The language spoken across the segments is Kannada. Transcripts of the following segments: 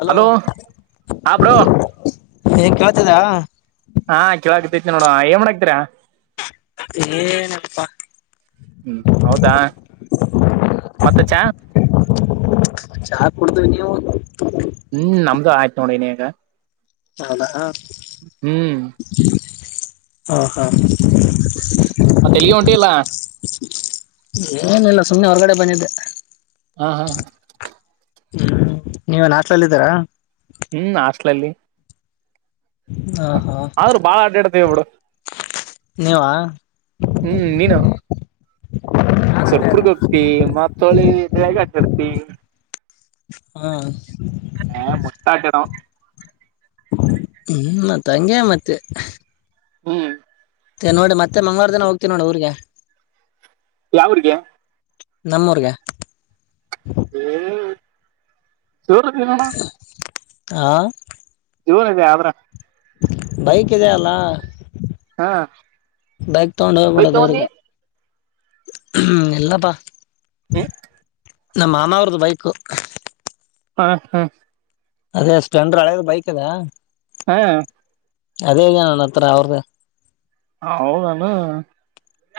ಹಲೋ ಹಾ ಬ್ರೋ ಹೇ ಕೇಳ್ತದ ನೋಡುವ ಏನ್ ಮಾಡಾಕತ್ತೀರ ಏನಿಲ್ಲಪ್ಪ ಹ್ಮ್ ಹೌದಾ ಮತ್ತೆ ಚಾ ಚಾ ಕುಡಿದವಿ ನೀವು ಹ್ಮ್ ನಮ್ದು ಆಯ್ತು ನೋಡಿನ ಈಗ ಹೌದಾ ಹ್ಮ್ ಹ ಹಾ ಮಂತೆ ಎಲ್ಲೋ ಒಂಟಿಯಲ್ಲ ಏನಿಲ್ಲ ಸುಮ್ಮನೆ ಹೊರಗಡೆ ಬಂದಿದ್ದೆ ಹ್ಮ್ ಹ್ಮ ಹ್ಮ್ ನೀವೇ ಹಾಸ್ಟಲ್ಷದಲ್ಲಿ ಇದ್ದೀರಾ ಹ್ಮ್ ಆಸ್ಲಲ್ಲಿ ಹ ಹಾ ಬಾಳ ಅಡ್ಡಾಡ್ತೀವಿ ಬಿಡು ನೀವ ಹ್ಮ್ ನೀನು ಸರ್ಪುರ್ಗ ಹೋಗ್ತಿ ಮತ್ತೊಳಿ ಬೇಗ್ ಹಾಕಿರ್ತಿ ಹಾ ಹ ಮುಟ್ಟ [unintelligible] ಹ್ಮ್ ಮತ್ತೆ ಹಂಗೆ ಮತ್ತೆ ಹ್ಮ್ ಮ ನೋಡಿ ಮತ್ತೆ ಮಂಗಳವಾರ ದಿನ ಹೋಗ್ತೀವಿ ನೋಡಿ ಊರಿಗೆ ಯಾವೂರಿಗೆ ನಮ್ಮೂರ್ಗೆ ಚೋರುಣ [unintelligible] ಹಾ ದೇವನದೆ ಆದ್ರ [unintelligible] ಬೈಕ್ ಇದದೆ ಅಲ್ಲ ಹಾ ಬೈಕ್ ತಗೊಂಡು ಬೈಕ್ ಹೋಗಬಡದು ತಗೊಂಡಿ ಅವ್ರಿಗೆ ಹ್ಮ್ ಎಲ್ಲಪ್ಪಾ ಹ್ಮ ನಮ್ ಮಾಮವ್ರದ್ದು ಬೈಕು ಹಾ ಹಾ ಅದೇ ಸ್ಪ್ಲೆಂಡರ್ ಹಳೇದ ಬೈಕ್ ಅದಾ ಹಾ ಅದೇನಣ ಅತ್ರ ಅವರದ ಹ ಹೌದಾನು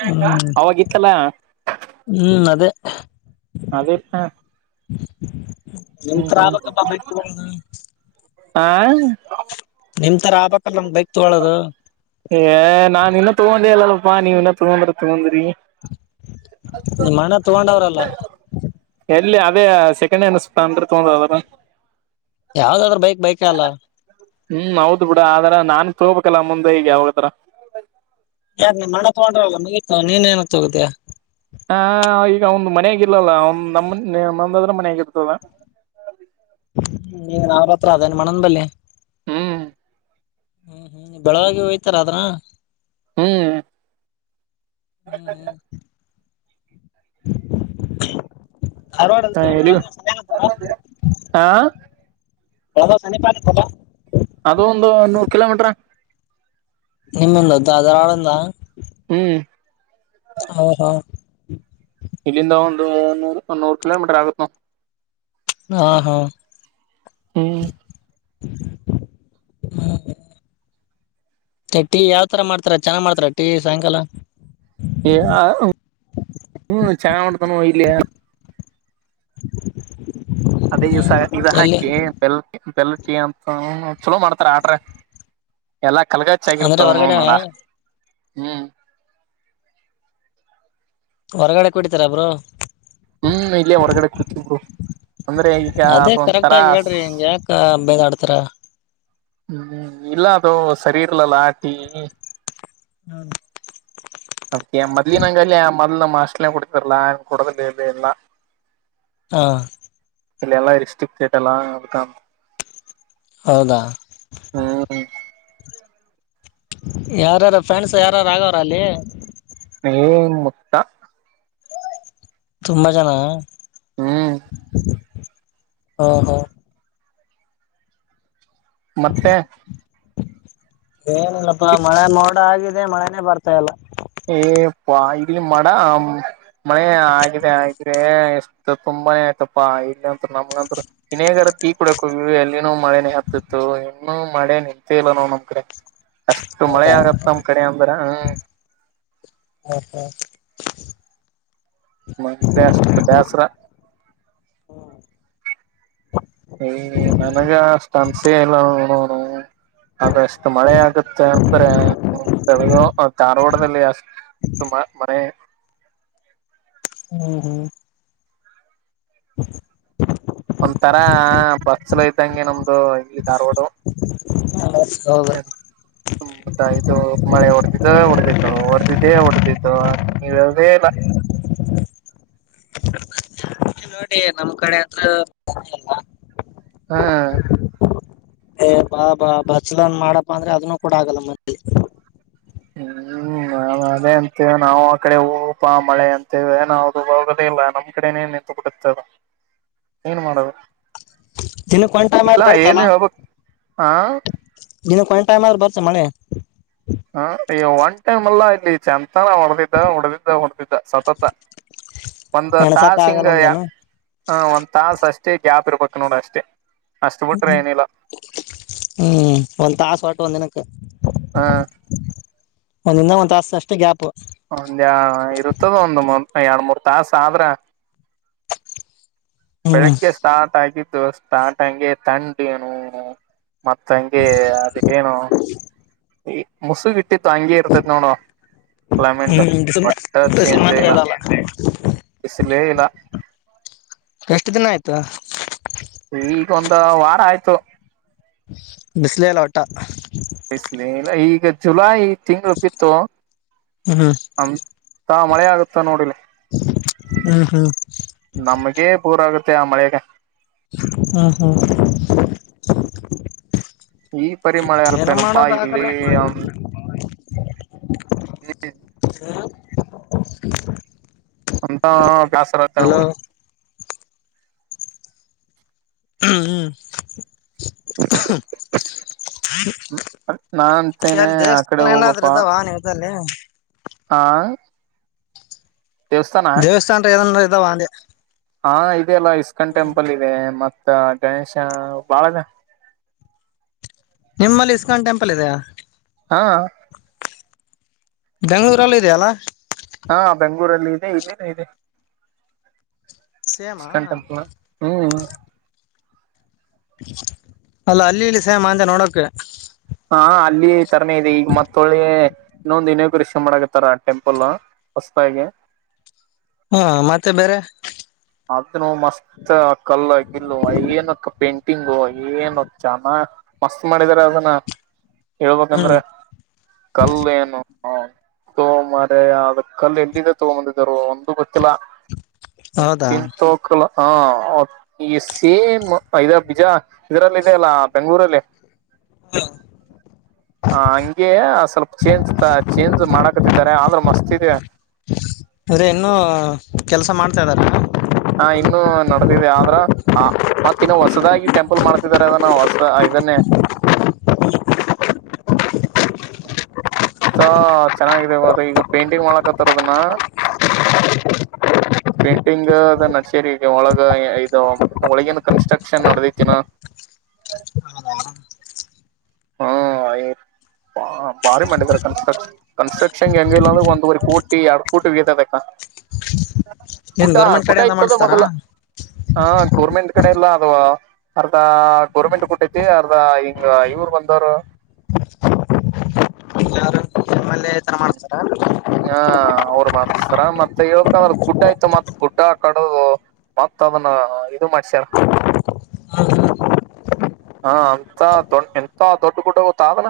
ಹ್ಮ್ ಅವಾಗಿತ್ತಲ್ಲ ಹ್ಮ್ ಅದೇ ಅದೇ ಹಾ [unintelligible] ಹ್ಮ್ ಹ್ಮ್ ಎಂತಪ್ಪ [unintelligible] ಹ್ಮ ನಿಮ್ ತರ ಆಗ್ಬೇಕು ಏ ನಾನು ಇನ್ನೂ ತೊಗೊಂಡೆಲ್ಲಲ್ಲಪ್ಪಾ ನೀವು ಇನ್ನ ತೊಗೊಂಡ್ರ ತಗೊಂಡ ನಿಮ್ಮಣ್ಣ ತಗೊಂಡವ್ರಲ್ಲ ಇಲ್ಲಿ ಅದೇ ಸೆಕೆಂಡ್ ಅನಿಸತಾ ಅಂದ್ರೆ ತೊಂದ ಅದಾರ ಯಾವ್ದಾದ್ರ ಬೈಕ್ ಬೈಕ ಅಲ್ಲ ಹ್ಮ್ ಹೌದ್ ಬಿಡ ಆದ್ರ ನಾನ್ ತೋಬೇಕಲ್ಲ ಮುಂದೆ ಈಗ ಯಾವಾಗತ್ತತ್ರ ಯಾರಾರ್ ನಿಮ್ಮಣ್ಣ ತಗೊಂಡ್ರಲ್ಲ ಮುಗತ ನೀನ್ ಏನ ತಗುದಯಾ ಹಾ ಈಗ ಮನೆಗಿಲ್ವಲ್ಲ ನಮ ನಂದಾದ್ರೆ [unintelligible] ಮನ್ಾಗಿರ್ತದ ಅಿ [unintelligible] ಹ್ಮ ನೀಗ ನಾವ ಹತ್ರ ಅದೇನ್ ಮಣನ್ ಬಲ್ಲಿಿ ಹ್ಮ್ ಹ್ಮ್ ಹ್ಮ್ ಬೆಳಗೆ ಹೋಗ್ತೀರಾ ಆದದ್ರ ಹ್ಮ್ ಹ್ಮ್ ಹ್ಮ್ [unintelligible] ಹವಾಡತಾರ ಎಲ್ಲಿ [unintelligible] ಹ ಒದ ಶನಿ ಪಾರ ಕೊದ [unintelligible] ಅದು ಒಂದು ನೂರು ಕಿಲೋಮೀಟ್ರ ನಿಮ್ಮಿಂದ್ದ ಅದ್ರ [unintelligible] ಆಳಿಂದ ಹ್ಮ್ ಓಹೋ ಇಲ್ಲಿಂದ ಒಂದು ನೂ ನೂರು ಕಿಲೋಮೀಟರ್ ಆಗತ್ತು ಹಾ ಹಾ ಹ್ಮ್ ಹ್ಮ ಟೀ ಯಾವ್ತರ ಮಾಡ್ತಾರ ಚೆನ್ನ ಮಾಡ್ತಾರ ಟೀ ಸಾಯಂಕಾಲ ಹ ಚ ಮಾಡಡ ತನ ಹಯಲಯ [unintelligible] ಅದೇ ಈ ಹ್ಮ್ ಸ ಇದು ಎಲ್ಲಿ ಹಾಕಿ ಬೆಲ್ [unintelligible] ಬೆಲಕಿ [unintelligible] ಅಂತ ಚಲೋ ಮಾಡ್ತಾರ ಆಟ್ರ ಎಲ್ಲ ಕಲಗಚ್ಚ ಅಂದ್ರೆ ಆಗಿರ್ತಾವ ನೋ ಹೊರಗಡೆ ನೋಡ ಹ್ಮ್ ಹೊರಗಡೆ ಕುಡಿತಾರಬ್ರು ಹ್ಮ್ ಇಲ್ಲೇ ಹೊರಗಡೆ ಕುಡ್ತಿದ್ರು ಅಂದ್ರೆ ಈಗ ಅದೇ ಕರೆಕ್ಟ್ ಅದೊಂತರ ಆಗಿ ಹೇಳ್ರಿ ಹಿಂಗ ಯಾಕ ಬೇದಾಡ್ತಾರ ಹ್ಮ್ ಇಲ್ಲ ಅದು ಸರಿ ಇರಲ್ಲ ಟೀ ಹ್ಮ ಅದ ಮದನಿಂಗಲ್ನಂಗಲ್ಲಿ [unintelligible] ಆ ಮದ್ಲು ನಮ್ಮ ಅಷ್ಟಲೇ ಕುಡತಿರ್ಲಾ ಕೊಡದಿಲ್ಲ ಇ ಎಲ್ಲ ಹಾ ಇಲ್ಲ ಎಲ್ಲ ರಿಸ್ಟ್ರಿಕ್ ಇರಲ್ಲ ಅದಕ್ಕ ಹೌದಾ ಯಾರ್ಯಾರ ಫ್ರೆಂಡ್ಸ್ ಯಾರಾರ ಆಗವ್ರ ಅಲ್ಲಿ ಓ ಮುತ್ತ ತುಂಬಾ ಜನ ಹ್ಮ್ ಹಾ ಹ ಮತ್ತೆ ಏನಿಲ್ಲಪ್ಪಾ ಮಳೆ ಮೋಡ ಆಗಿದೆ ಮಳೆನೇ ಬರ್ತಾಯಲ್ಲ ಏಪ್ಪ ಇಲ್ಲಿ ಮಾಡ ಮಳೆ ಆಗಿದೆ ಆಗಿದೆ ಎಷ್ಟ ತುಂಬಾನೇ ಆಯ್ತಪ್ಪಾ ಇಲ್ಲಂತೂ ನಮ್ಗಂತರು ಇನೇಗಾರ [unintelligible] ಟೀ ಕುಡಿಯಕ್ಕೆ ಎಲ್ಲಿನೂ ಮಳೆನೇ ಹತ್ತತ್ ದು ಇನ್ನುೂ ಮಳೆ ನಿಂತೇ ಇಲ್ಲ ನೋ್ ನಮಕ್ರೆ ಅಷ್ಟು ಮಳೆ ಹೌದಾ ಆಗಪ್ಪ ನಮ ಕಡ ಅಂಬರ ಹ ಹ ಹಾ ಮತ್ತಷ್ಟು ಬೇಸರ [unintelligible] ನನಗೆ ಅಷ್ಟು ಅನ್ಸ ಇಲ್ಲ ನೋ ಅಷ್ಟು ಮಳೆ ಆಗುತ್ತೆ ಅಂದ್ರೆ ಬೆಳಗಾಂ ಧಾರವಾಡದಲ್ಲಿ ಅಷ್ಟ ಮನೆ ಹ್ಮ್ ಹ್ಮ್ ಹ ಒಂತರಾ ಬಸ್ಲು ಇದ್ದಂಗೆ ನಮ್ದು ಇಂಗಾರೋಡು. [inaudible] ಹೌದ. ಇದು ಮಳೆ ಹೊಡೆದಿದ್ದ ಹೊಡೆದಿತ್ತು ಹೊಡೆದಿದ್ದೇ ಹೊಡೆದಿತ್ತು ನೀವೆೇ ಇಲ್ಲ. [inaudible] ನೋಡಿ ನಮ್ ಕಡೆ ಹತ್ರಲ್ಲ. ಹ್ಮ್ ಏ ಬಾ ಬಾ ಬಸಲನ್ ಮಾಡಪ್ಪ ಅಂದ್ರೆ ಅದನ್ನು ಕೂಡ ಆಗಲ್ಲ ಮತ್ತೆ. ಹ್ಮ. ನ ಅದೇ ಅಂತ ನಾವು ಆ ಕಡೆ ಹೂಪ ಮಳೆ ಅಂತೇವೆ ನದು ಹೋಗದೇ ಇಲ್ಲ ನಮ್ ಕಡೆನೇನ್. ಗತ್ತ ಏನ್ ಮಾಡದು. ದಿನ ಕಂಟೈಮಲ್ಲಿ ಬರ್ತಲ್ಲ ಹೇಳ್ಬೇಕ್ ಹ ದಿನ ಕಂಟೈಮ್ ಬರ್ತ. ಮನೆ. ಹ ಈ ಒನ್ ಟೈಮ್ ಅಲ್ಲ ಇಲ್ಲಿ ಚಪ. ನ ಹೊಡೆದಿದ್ದ ಹೊಡೆದಿದ್ದ ಹೊಡೆದಿದ್ದ ಸತತ. ಒಂದ ಎಣಸಕ್ ತಾಸ ಹಿಂಗ ಆಗಲ್ಲ ಅಂದೇನ ಹ ಒಂದ್ ತಾಸ ಅಷ್ಟೇ ಗ್ಯಾಪ್ ಇರ್ಬೇಕ ನೋಡ ಅಷ್ಟೇ. ಅಷ್ಟ ಹ್ಮ್ ಬಿಟ್ರೆ ಹ್ಮ್ ಏನಿಲ್ಲ ಹ್ಮ್ ಒಂದ್ ತಾಸ ಹೊಟ್ಟು ಒಂದಿನಕ್ಕೆ. ಹಾ. ಒಂದಿನ ಒಂದ್ ತಾಸ ಅಷ್ಟು ಗ್ಯಾಪ್. ಒಂದ್ಯಾ ಇರುತ್ತದ ಒಂದು ಎರಡ್ ಮೂರ್ ತಾಸ ಆದ್ರ. [inaudible] ಹ್ಮ್ ಬೆಳಿಗ್ಗೆ ಸ್ಟಾರ್ಟ್ ಆಗಿದ್ದು ಸ್ಟಾರ್ಟ್ ಹಂಗೆ ತಂಡ್ ಏನು. ಮತ್ತ ಹಂಗೆ ಅದ. ಏನು ಈ ಮುಸುಗ ಇಟ್ಟಿತ್ತು ಹಂಗಗೆ ಇರ್ತತಿ ನೋಡು. ಕ್ಲೈಮೇಟ್ ಹ್ಮ್ ಮೊಟ್ಟ ಬಿಸಿಲು ಚೇಂಜ್ ಮಾತ್ರ ಆಲ್ಲ. ಇರಲ್ಲ ಲೀಲಾ. ಎಷ್ಟು ದಿನ ಆಯ್ತು. ಈಗ ಒಂದ್ ವಾರ ಆಯ್ತು. ಬಿಸ್ಲೆಯಿಲ್ಲ ಒಟ್ಟ. ಬಿಸ್ಲಿ ಇಲ್ಲ ಈಗ ಜುಲೈ ತಿಂಗಳು ಬಿತ್ತು. ಹ್ಮ್ ಅಂತ ಮಳೆ ಆಗುತ್ತ ನೋಡಿಲಿ. ಹ್ಮ್ ಹ್ಮ್ ನಮ್ಗೆ ಪೂರ ಆಗುತ್ತೆ ಆ ಮಳೆಗೆ. ಹಾ ಹಾ. ಈ ಪರಿ ಮಳೆ ಇರುತ್ತೇನಪ್ಪಾ ಇಲ್ಲಿ. ಆಗಲ್ಲ. [unintelligible] [inaudible] ಅಂತ. ಆಗ್ತ ಹಲೋ. ನಮಗೆ ಹ್ಮ. ನಾ ಅಂತೇನೆ ಎಲ್ಲಿ ಆ ಕಡೆ ದೇವಸ್ಥಾನ ಏನಾದ್ರೂ ಹೋಗಪ್ಪಾ. ಇದಾವ ನಿಮ್ಮಲ್ಲಿ ಹಾ ದೇವಸ್ಥಾನನ್ ಏದನ್ ಇದ್ದಾವ ಅಂದೆ. ಹಾ ಇದೆ ಅಲ್ಲ ಇಸ್ಕನ್ ಟೆಂಪಲ್ ಇದೆ ಮತ್ತೆ. ಮತ್ ಗಣೇಶ ಬಾಳಿದೆ. ನಿಮ್ಮಲ್ಲಿ ಇಸ್ಕಾನ್ ಟೆಂಪಲ್ ಇದೆಯಾ. ಹಾ. ಬೆಂಗಳೂರಲ್ಲಿ ಇದೆಯಲ್ಲ. ಹಾ ಬೆಂಗ್ಗಳೂರಲ್ಲಿ ಇದೆ ಇದ ಇದೆ. ಸೇಮಾ ಇಸ್ಕಾನ್ ಟೆಂಪಲ್ ಹೂ. ಅಲ್ಲ ಅಲ್ಲಿ ಇಲ್ಲಿ ಸೇಮ ಅಂದೇ ನೋಡಕ್. ಹಾ ಅಲ್ಲಿ ತರನೇ ಇದೆ ಈಗ ಮತ್ತಳೆ ಇನ್ನೊಂದು ಇನೇಕರಿಷ ಮಾಡಕತ್ತಾರ ಟೆಂಪಲ್. ಹೊಸದಾಗೆ - ಹಾ ಮತ್ತೆ ಬೇರೆ - ಅದನು ಮಸ್ತ್ ಕಲ್ಲ ಗಿಲ್ಲು ಏನಕ್ಕ ಪೇಂಟಿಂಗು ಏನು ಚನ ಮಸ್ತ್ ಮಾಡಿದ್ದಾರೆ ಅದನ್ನ ಹ್ಮ್ ಹೇಳ್ಬೇಕಂದ್ರೆ ಕಲ್ಲು ಏನು ಥು ಮಾರಾಯ ಅದ ಕಲ್ಲ ಎಲ್ಲಿದ್ದ ತಗೊಂದ ಬಂದಿದ್ದಾರೋ ಒಂದು ಗೊತ್ತಿಲ್ಲ. ಹೌದಾ ತಿನ್ ತೋ ಕಲ್ಲ ಹಾ ಈ ಸೇಮ್ ಇದ ಬಿಜ ಇದರಲ್ಲಿ ಇದೆಯಲ್ಲ ಬೆಂಗಳೂರಲ್ಲಿ. [unintelligible] ಹ ಹಂಗೆ ಸ್ವಲ್ಪ ಚೇಂಜ್ ಚೇಂಜ್ ಮಾಡಕತ್ತಿದ್ದಾರೆ ಆದ್ರ ಮಸ್ತಿದೆ. ಅರೆ ಇನ್ನು ಕೆಲ್ಸ ಮಾಡ್ತಾ ಅದಾರ. ಹಾ ಇನ್ನು ನಡೆದಿದೆ ಆದ್ರ ಮತ್ತ ಇನ್ನು ಹೊಸ ಹೊಸದಾಗಿ ಟೆಂಪಲ್ ಮಾಡ್ತಿದ್ದಾರೆ ಅದನ್ನು ಹೊಸ ಇದನ್ನೇ [unintelligible] ತೂ ಚೆನ್ನಾಗಿದೆ ಈಗ ಪೇಂಟಿಂಗ್ ಮಾಡಕತ್ತಾರ ಅದನ್ನ. ಪೇಂಟಿಂಗ್ ಅದ ನಡಸಿರ ಈಗ ಒಳಗ ಇದು ಒಳಗಿನ್ ಕನ್ಸ್ಟ್ರಕ್ಷನ್ ನಡದೈತಿ ಇನ್ನ [unintelligible] ಹಾ ಆಯ ಹಾ ಭಾರಿ ಮಾಡಿದ್ದಾರೆ ಕನ್ಸ್ಕ್ಷನ್ ಕನ್ಸ್ಟ್ರಕ್ಷನ್ ಹೆಂಗಿಲ್ಲ ಅಂದ್ರೆ ಒಂದುವರೆ ಕೋಟಿ ಎರಡ್ ಕೋಟಿ ಹೊಗೆದ ಲೆಕ್ಕ. ಏನ್ ಗುಟ ಗೌರ್ಮೆಂಟ್ ಗುಟ ಕಡೆಯಿಂದ ಇಕ್ಕದ ಮಾಡ್ಸ್ತಾರಾ ಮೊದಲ. ಹ ಗೌರ್ಮೆಂಟ್ ಕಡೆ ಇಲ್ಲ ಅದು ಅರ್ಧ ಗೋರ್ಮೆಂಟ್ ಕೊಟ್ಟತಿ ಅರ್ಧ ಹಿಂಗ ಇವ್ರ ಬಂದು ಸರ ಯಾರು [inaudible] ಮಾಡ್ಸರ ಮತ್ತ ಹೇಳ್ಬೇಕಂದ್ರೆ ಗುಡ್ಡ ಆಯ್ತು ಮತ್ ಗುಡ್ಡ ಕಡೂ ಮತ್ತ ಅದನ್ನ ಇದು ಮಾಡ್ಸ್ಯಾರ್. ಹ್ಮ ಹಾ ಅಂತ ದೊಡ್ಡ ಹೆಂತಾ ದೊಡ್ಡ ಗುಡ್ಡ ಗೊತ್ತಾದನ.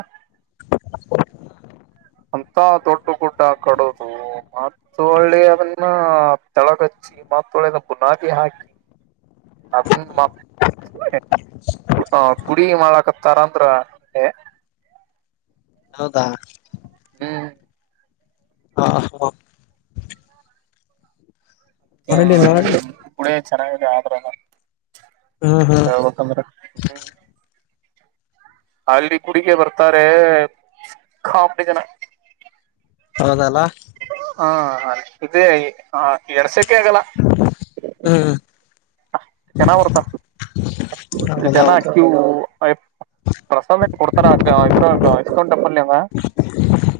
ಹೆಂತಾ ದೊಡ್ಡ ಗುಡ್ಡ ಕಡೋದು ಮತ್ತ ಹೊಳ್ಳಿ ಅದನ್ನ ತೆಲಗಹಚ್ಚಿ. ಮತ್ತ ಹೊಳ್ಳಿ ಅದ ಬುನಾದಿ ಹಾಕಿ [unintelligible] ಹ ಗುಡಿ ಮಾಡಾಕತ್ತರ ಅಂದ್ರ ಹೇ. ಹೌದಾ ಹ್ಮ್ ಹ ನೋಡಿ ನೋಡಿ ಹ್ಮ ಗುಡಿ ಚೆನ್ನಾಗಿದೆ ಆದ್ರ ಹ್ಮ್ ಹ್ಮ್ ಹೇಳ್ಬೇಕಂದ್ರ. ಹ್ಮ್ ಅಲ್ಲಿ ಗುಡಿಗೆ ಬರ್ತಾರೆ ಕಾಮಿಡಿ ಜನಾ ಹೌದಲ್ಲ. ಹಾ ಇದು ಎಡ್ಸಕೆ ಆಗಲ್ಲ. ಹ್ಮ್ [inaudible] [unintelligible] ಹೌದೌದು ಪ್ರಸಾದ ಕೊಡ್ತಾರ ಇದ್ರ ಇಸ್ಕಾನ್ ಟೆಂಪ್ಲನ್ಯಾಗ.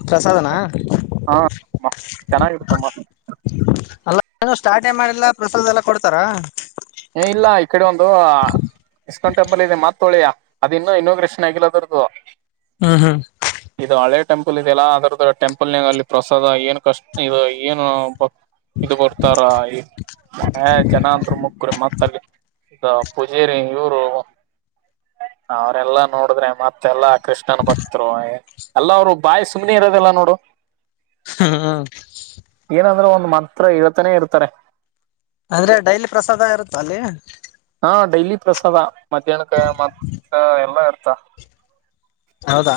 ಪ್ರಸಾದನಾ ಮಸ್ತ್ ಚೆನ್ನಾಗಿರುತ್ತ ಮಸ್ತ್. ಅಲ್ಲ ಸ್ಟಾರ್ಟೆ ಮಾಡಿಲ್ಲ ಪ್ರಸಾದ ಎಲ್ಲ ಕೊಡ್ತಾರಾ? ಏ ಇಲ್ಲ ಈ ಕಡೆ ಒಂದು ಇಸ್ಕಾನ್ ಟೆಂಪಲ್ ಇದೆ ಮತ್ತ ಹೊಳ್ಳಿ ಅದ ಇನ್ನು ಇನೋಗ್ರೇಷನ್ ಆಗಿಲ್ಲ ಆದ್ರದು. ಹು ಹು ಟೆಂಪಲ್ ಇದೆ ಅಲ್ಲ ಅದ್ರದ ಟೆಂಪಲ್ ಅಲ್ಲಿ ಪ್ರಸಾದ ಏನು ಕಷ್ಟ ಇದು ಏನು ಇದು ಬರ್ತಾರ ಜನ ಅಂತ್ರು ಮುಕ್ರಿ ಮತ್ತ ಅಲ್ಲಿ ಪೂಜೇರಿ ಇವ್ರು ಅವ್ರೆಲ್ಲಾ ನೋಡಿದ್ರೆ ಮತ್ತ ಎಲ್ಲಾ ಕೃಷ್ಣನ ಭಕ್ತರು ಎಲ್ಲ ಅವರು ಬಾಯಿ ಸುಮ್ನೆ ಇರೋದಿಲ್ಲ ನೋಡು. ಹಾ ಏನಾದ್ರೂ ಒಂದ್ ಮಂತ್ರ ಹೇಳ್ತನೇ ಇರ್ತಾರೆ. ಆದ್ರೆ ಡೈಲಿ ಪ್ರಸಾದ ಇರುತ್ತ ಅಲ್ಲಿ? ಹಾ ಡೈಲಿ ಪ್ರಸಾದ ಮಧ್ಯಾಹ್ನಕ್ಕೆ ಮತ್ತ ಎಲ್ಲಾ ಇರ್ತಾವ್. ಹೌದಾ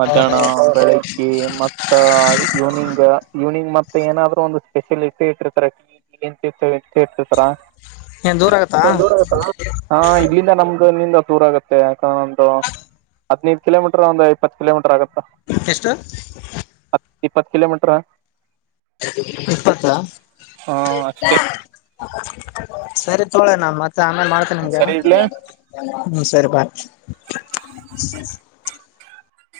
ಮಧ್ಯಾಹ್ನ ಬೆಳಗ್ಗೆ ಮತ್ತ ಇವ್ನಿಂಗು. ಈವ್ನಿಂಗ್ ಮತ್ತೆ ಏನಾದ್ರು ಒಂದು ಸ್ಪೆಷಲ್ ಇದ್ದೇ ಇಟ್ಟಿರ್ತಾರ ಏನ್ ದೂರ ಆಗತ್ತಾ [unintelligible] ಆ ಹಾ ಇಲ್ಲಿಂದ ನಮ್ದ ಇಲ್ಲಿಂದ ದೂರ ಆಗುತ್ತೆ ಯಾಕಂದೊಂದು ಹದ್ನೈದು ಕಿಲೋಮೀಟರ್ ಒಂದು ಇಪ್ಪತ್ತು ಕಿಲೋಮೀಟರ್ ಆಗುತ್ತಾ. ಎಷ್ಟು? ಇಪ್ಪತ್ತ್ ಕಿಲೋಮೀಟರು. ಇಪ್ಪತ್ತ. ಹ ಅಷ್ಟೇ ಸರಿ ತೊಳೀ ಮತ್ತೆ ಆಮೇಲೆ ಮಾಡ್ತೀನ್ ನಿಮ್ಗೆ. ಸರಿ ಇಡ್ಲೆ ಹ್ಮ್ ಸರಿ ಬಾಯ್.